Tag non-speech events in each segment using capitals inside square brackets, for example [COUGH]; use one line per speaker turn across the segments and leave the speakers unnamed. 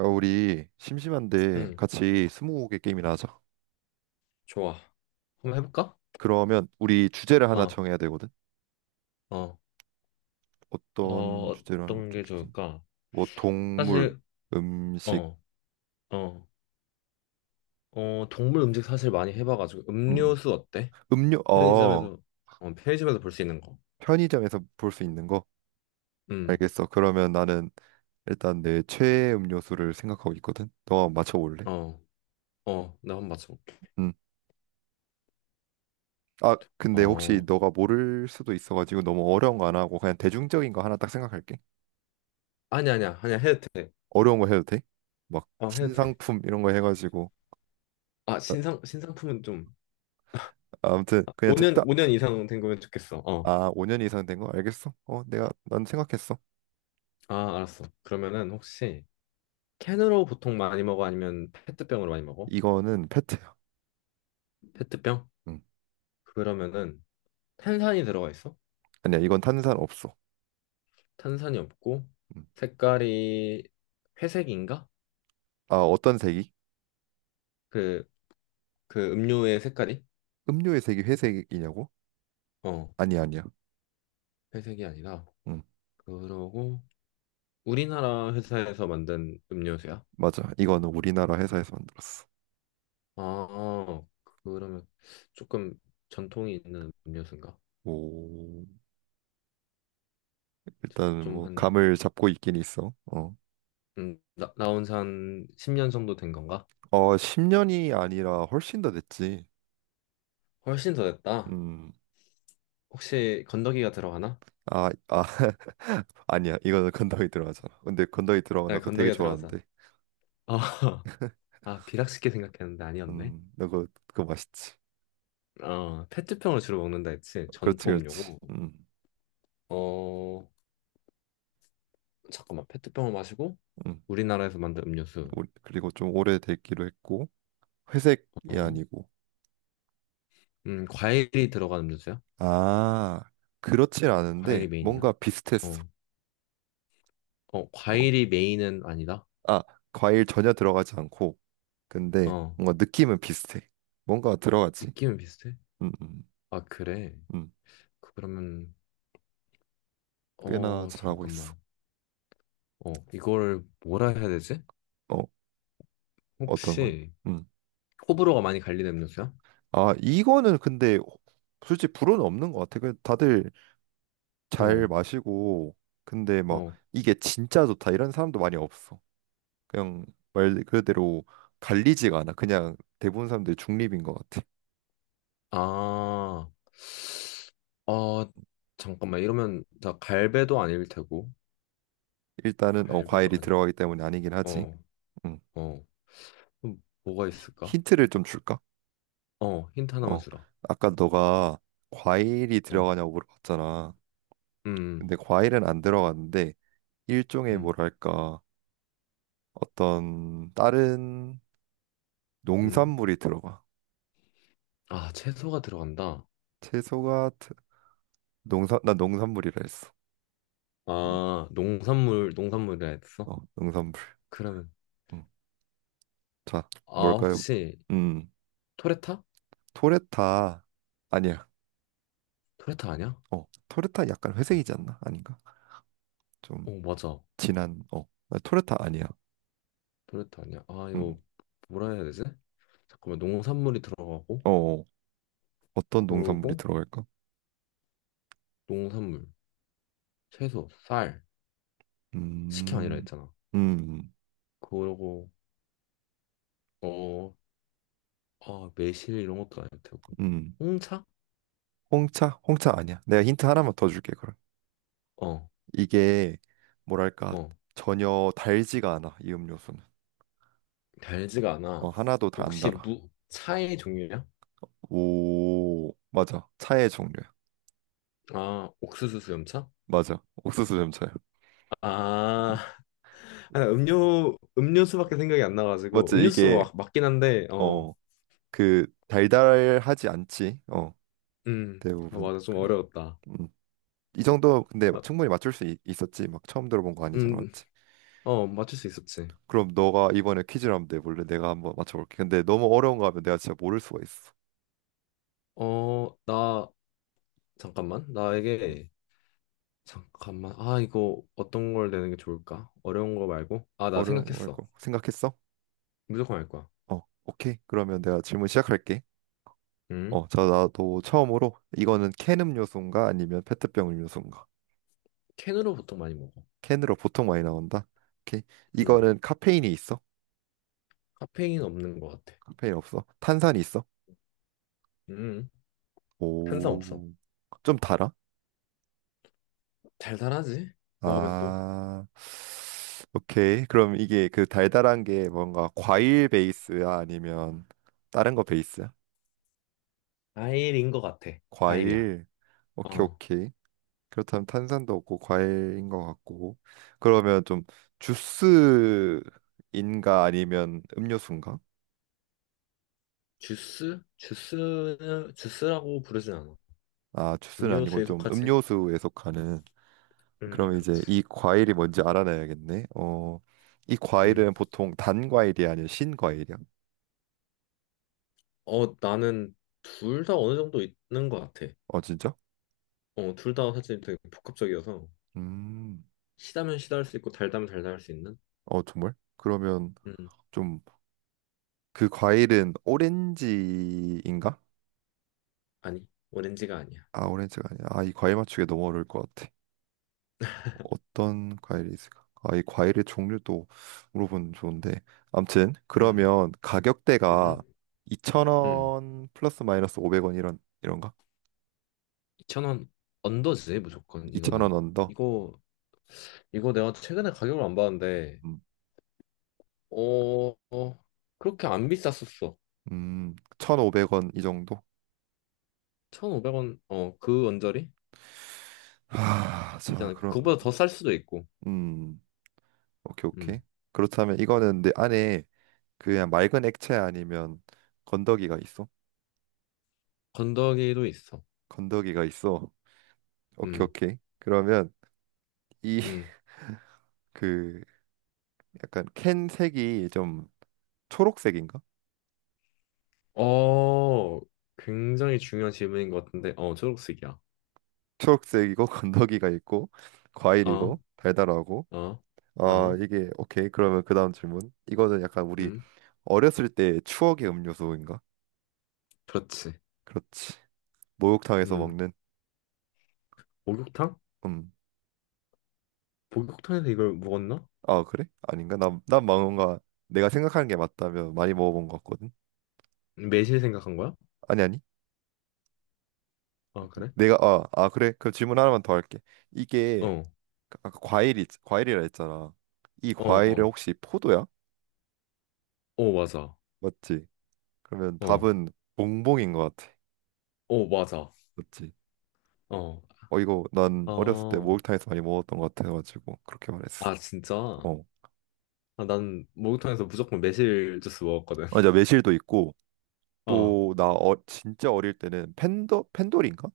야, 우리 심심한데
응,
같이 스무고개 게임이나 하자.
좋아. 한번 해볼까?
그러면 우리 주제를 하나
어,
정해야 되거든.
어, 어,
어떤 주제로 하는 거
어떤 게
좋겠지?
좋을까?
뭐 동물,
사실,
음식,
어, 어, 어, 동물 음식 사실 많이 해봐가지고
음,
음료수 어때?
음료, 어,
편의점에서, 편의점에서 볼 수 있는 거.
편의점에서 볼 수 있는 거.
음,
알겠어. 그러면 나는 일단 내 최애 음료수를 생각하고 있거든. 너가 한번 맞춰볼래?
어, 어, 나 한번 맞춰볼게.
음. 아, 근데 혹시
어,
너가 모를 수도 있어가지고 너무 어려운 거 안 하고 그냥 대중적인 거 하나 딱 생각할게.
아니 아니야, 아니야 해도 돼.
어려운 거 해도 돼? 막
어, 해도 돼.
신상품 이런 거 해가지고
아, 신상품은 좀.
아무튼
아,
그냥
5년
적당
오 년 이상 된 거면 좋겠어. 어,
아, 5년 이상 된 거 알겠어? 어, 내가 난 생각했어.
아, 알았어. 그러면은 혹시 캔으로 보통 많이 먹어 아니면 페트병으로 많이 먹어?
이거는 페트야.
페트병?
음.
그러면은 탄산이 들어가 있어?
아니야, 이건 탄산 없어.
탄산이 없고
음.
색깔이 회색인가?
아, 어떤 색이?
그, 그 음료의 색깔이?
음료의 색이 회색이냐고?
어,
아니, 아니야.
회색이 아니라
음.
그러고 우리나라 회사에서 만든 음료수야?
맞아. 이거는 우리나라 회사에서 만들었어.
아, 그러면 조금 전통이 있는 음료수인가?
오, 일단
좀
뭐
한,
감을 잡고 있긴 있어. 어.
나온 지 한 10년 정도 된 건가?
어, 10년이 아니라 훨씬 더 됐지.
훨씬 더 됐다.
음.
혹시 건더기가 들어가나?
아, 아. [LAUGHS] 아니야. 이거는 건더기 들어가잖아. 근데 건더기 들어가 나
네
그거 되게
건더기가 들어가자.
좋아하는데.
아, [LAUGHS] 아, 비락식게 생각했는데 아니었네.
음. 나 그거 맛있지.
아, 페트병을 주로 먹는다 했지.
그렇지,
전통
그렇지.
음료고.
음.
어, 잠깐만. 페트병을 마시고
음.
우리나라에서 만든 음료수.
오- 그리고 좀 오래됐기로 했고 회색이
어.
아니고
과일이 들어간 음료수야?
아, 그렇진 않은데
과일이 메인이야?
뭔가 비슷했어.
어. 어,
어.
과일이 메인은 아니다.
아, 과일 전혀 들어가지 않고 근데
어.
뭔가 느낌은 비슷해. 뭔가 들어가지.
느낌은 비슷해?
음, 음,
아, 그래.
음.
그러면
꽤나
어,
잘하고 있어.
잠깐만. 어, 이걸 뭐라 해야 되지?
어, 어떤 걸?
혹시
음.
호불호가 많이 갈리는 음료수야?
아, 이거는 근데 솔직히 불호는 없는 것 같아. 그 다들
어.
잘 마시고 근데 막
어.
이게 진짜 좋다 이런 사람도 많이 없어. 그냥 말 그대로 갈리지가 않아. 그냥 대부분 사람들이 중립인 것 같아.
아, 어, 잠깐만. 이러면 나 갈배도 아닐 테고.
일단은 어,
갈배도
과일이
아니고.
들어가기 때문에 아니긴 하지.
어,
음.
어. 그럼 뭐가 있을까?
힌트를 좀 줄까?
어, 힌트 하나만
어,
주라.
아까 너가 과일이
어,
들어가냐고 물어봤잖아.
음,
근데 과일은 안 들어갔는데 일종의
음,
뭐랄까 어떤 다른
음.
농산물이 들어가.
아, 채소가 들어간다.
채소가 농산 나 농산물이라 했어.
아, 농산물, 농산물이라 했어?
어, 농산물.
그러면,
음. 자,
아,
뭘까요?
혹시
음,
토레타?
토레타 아니야.
토레타 아니야?
어, 토르타 약간
잠-
회색이지 않나? 아닌가? 좀
어, 맞아.
진한, 어, 아, 토르타 아니야.
토레타 아니야. 아,
음,
이거 뭐라 해야 되지? 잠깐만, 농산물이 들어가고,
어, 어. 어떤 농산물이
그러고,
들어갈까?
농산물, 채소, 쌀. 식혜 아니라
음,
했잖아.
음,
그러고 어, 아, 매실 이런 것도 아닐 테고.
음.
홍차?
홍차? 홍차 아니야. 내가 힌트 하나만 더 줄게, 그럼.
어,
이게, 뭐랄까,
어.
전혀 달지가 않아, 이 음료수는.
달지가
어,
않아.
하나도 다 안
혹시
달아.
무 차의 종류냐?
오, 맞아. 차의 종류야.
아, 옥수수 수염차?
맞아. 옥수수 점차야.
아,
음.
[LAUGHS] 아니, 음료수밖에 생각이 안 나가지고
맞지?
음료수
이게,
막 맞긴 한데 어,
어, 그, 달달하지 않지. 어,
음, 아,
대부분.
맞아 좀
그래.
어려웠다.
음. 이 정도 근데
아,
충분히 맞출 수 있었지. 막 처음 들어본 거 아니잖아,
음,
맞지?
어 맞출 수 있었지.
그럼 너가 이번에 퀴즈를 한번 내볼래? 내가 한번 맞춰볼게. 근데 너무 어려운 거 하면 내가 진짜 모를 수가 있어.
어, 나 잠깐만
음,
나에게 잠깐만. 아, 이거 어떤 걸 내는 게 좋을까? 어려운 거 말고? 아, 나
어려운 거
생각했어.
말고 생각했어?
무조건 알 거야.
어, 오케이. 그러면 내가 질문 시작할게.
음.
어, 자, 나도 처음으로 이거는 캔 음료수인가 아니면 페트병 음료수인가?
캔으로 보통 많이 먹어.
캔으로 보통 많이 나온다. 오케이.
음.
이거는 카페인이 있어?
카페인 없는 거 같아.
카페인 없어? 탄산이 있어?
음. 탄산 없어.
오, 좀 달아?
달달하지? 먹으면 또.
아, 오케이. 그럼 이게 그 달달한 게 뭔가 과일 베이스야? 아니면 다른 거 베이스야?
과일인 거 같아. 과일이야.
과일. 오케이,
어.
오케이. 그렇다면 탄산도 없고 과일인 것 같고. 그러면 좀 주스인가 아니면 음료수인가?
주스? 주스는 주스라고 부르진 않아.
아, 주스는 아니고
음료수에
좀
속하지?
음료수에 속하는. 그럼 이제
그렇지.
이 과일이 뭔지 알아내야겠네. 어, 이
음.
과일은 보통 단 과일이 아니라 신 과일이야.
어, 나는 둘 다 어느 정도 있는 거 같아.
어, 진짜?
어, 둘 다 사실 되게 복합적이어서
음.
시다면 시다 할 수 있고 달다면 달다 할 수 있는?
어, 정말? 그러면
음,
좀 그 과일은 오렌지인가?
아니, 오렌지가 아니야.
아, 오렌지가 아니야. 아, 이 과일 맞추기 너무 어려울 것 같아. 어떤 과일이 있을까? 아, 이 과일의 종류도 물어보면 좋은데. 암튼
음,
그러면 가격대가
음, 음.
2,000원 플러스 마이너스 500원 이런가?
2,000원 언더지, 무조건,
2,000원
이거는.
언더.
이거, 이거 내가 최근에 가격을 안 봤는데,
음,
어, 어, 그렇게 안 비쌌었어.
1,500원 이 정도?
1,500원, 어, 그 언저리?
아, 자,
있잖아. 그,
그럼
그거보다 더 쌀 수도 있고,
음, 오케이, 오케이.
음,
그렇다면 이거는 내 안에 그냥 맑은 액체 아니면 건더기가 있어?
건더기도 있어.
건더기가 있어. 오케이,
음,
오케이. 그러면 이
음.
[LAUGHS] 그 약간 캔 색이 좀 초록색인가?
어, 굉장히 중요한 질문인 것 같은데, 어, 초록색이야.
초록색이고 [LAUGHS] 건더기가 있고
어,
과일이고 달달하고
어,
아
어,
이게, 오케이. 그러면 그 다음 질문, 이거는 약간 우리
음,
어렸을 때 추억의 음료수인가?
그렇지.
그렇지. 목욕탕에서
음,
먹는
목욕탕?
음.
목욕탕에서 이걸 먹었나?
아, 그래? 아닌가? 난 뭔가 내가 생각하는 게 맞다면 많이 먹어본 것 같거든.
매실 생각한 거야?
아니, 아니.
아, 그래?
내가 아, 아, 그래, 그럼 질문 하나만 더 할게. 이게
어,
그 아까 과일이 과일이라 했잖아. 이
어,
과일은
어,
혹시 포도야?
어, 맞아.
맞지. 그러면
어,
답은 봉봉인 것 같아.
어, 맞아.
맞지.
어,
어, 이거 난 어렸을 때
아,
목욕탕에서 많이 먹었던 것 같아가지고 그렇게 말했어.
아, 진짜?
어,
아, 난 목욕탕에서 무조건 매실 주스 먹었거든.
맞아, 매실도 있고
[LAUGHS] 어,
또 나 어, 진짜 어릴 때는 팬더 펜돌인가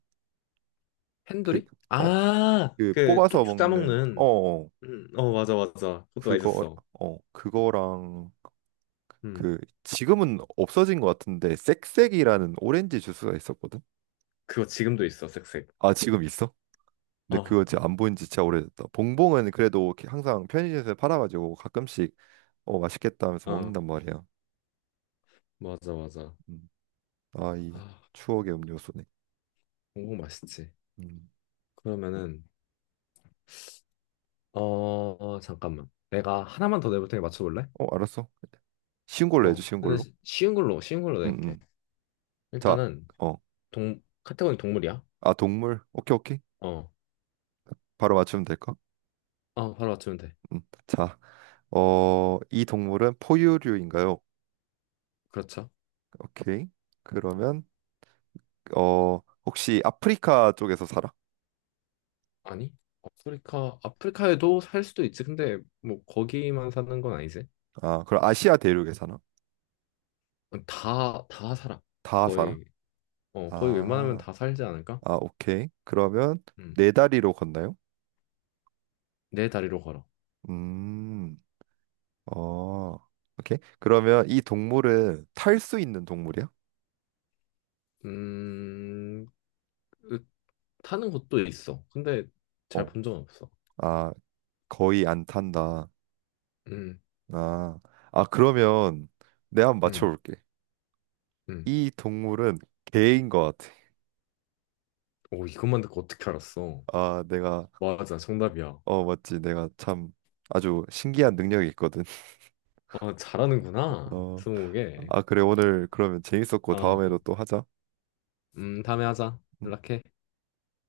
핸 e
그
이
어
아,
그
그
뽑아서
쭉쭉
먹는 어,
짜먹는.
어,
어, 맞아, 맞아. 그것도
그거,
맛있었어.
어, 그거랑
음,
그, 지금은 없어진 것 같은데 쌕쌕이라는 오렌지 주스가 있었거든.
그거 지금도 있어, 색색.
아, 지금 있어? 근데
어,
그거 진짜 안 보인 지 진짜 오래됐다. 봉봉은 그래도 이렇게 항상 편의점에서 팔아가지고 가끔씩 어 맛있겠다 하면서
어,
먹는단 말이야.
맞아, 맞아.
음. 아이
아,
추억의 음료수네.
공복 맛있지.
음.
그러면은, 어, 어, 잠깐만. 내가 하나만 더 내볼 테니 맞춰볼래?
어, 알았어. 쉬운 걸로 해줘,
어,
쉬운
근데
걸로.
쉬운 걸로 낼게.
응응. 자,
일단은
어.
동 카테고리 동물이야.
아, 동물. 오케이, 오케이.
어.
바로 맞추면 될까?
아, 바로 맞추면 돼.
음. 자, 어, 이 동물은 포유류인가요?
그렇죠?
오케이. 그러면 어, 혹시 아프리카 쪽에서 살아?
아니? 아프리카에도 살 수도 있지. 근데 뭐 거기만 사는 건 아니지.
아, 그럼 아시아 대륙에 사나?
다 살아.
다 살아?
거의 거의 웬만하면
아,
다 살지 않을까?
아, 오케이. 그러면
음.
네 다리로 걷나요?
네 다리로 걸어.
음, 어, 오케이. 그러면 이 동물은 탈 수 있는 동물이야?
음. 으, 타는 곳도 있어. 근데 잘
어.
본 적은 없어.
아, 거의 안 탄다.
음.
아, 아, 그러면 내가 한번
음.
맞춰볼게.
음.
이 동물은 개인 것 같아.
오, 이것만 듣고 어떻게 알았어?
아, 내가,
맞아. 정답이야.
어, 맞지. 내가 참 아주 신기한 능력이 있거든.
아,
[LAUGHS]
잘하는구나.
어,
스무고개.
아, 그래. 오늘 그러면 재밌었고
아,
다음에도 또 하자.
다음에 하자.
음.
연락해.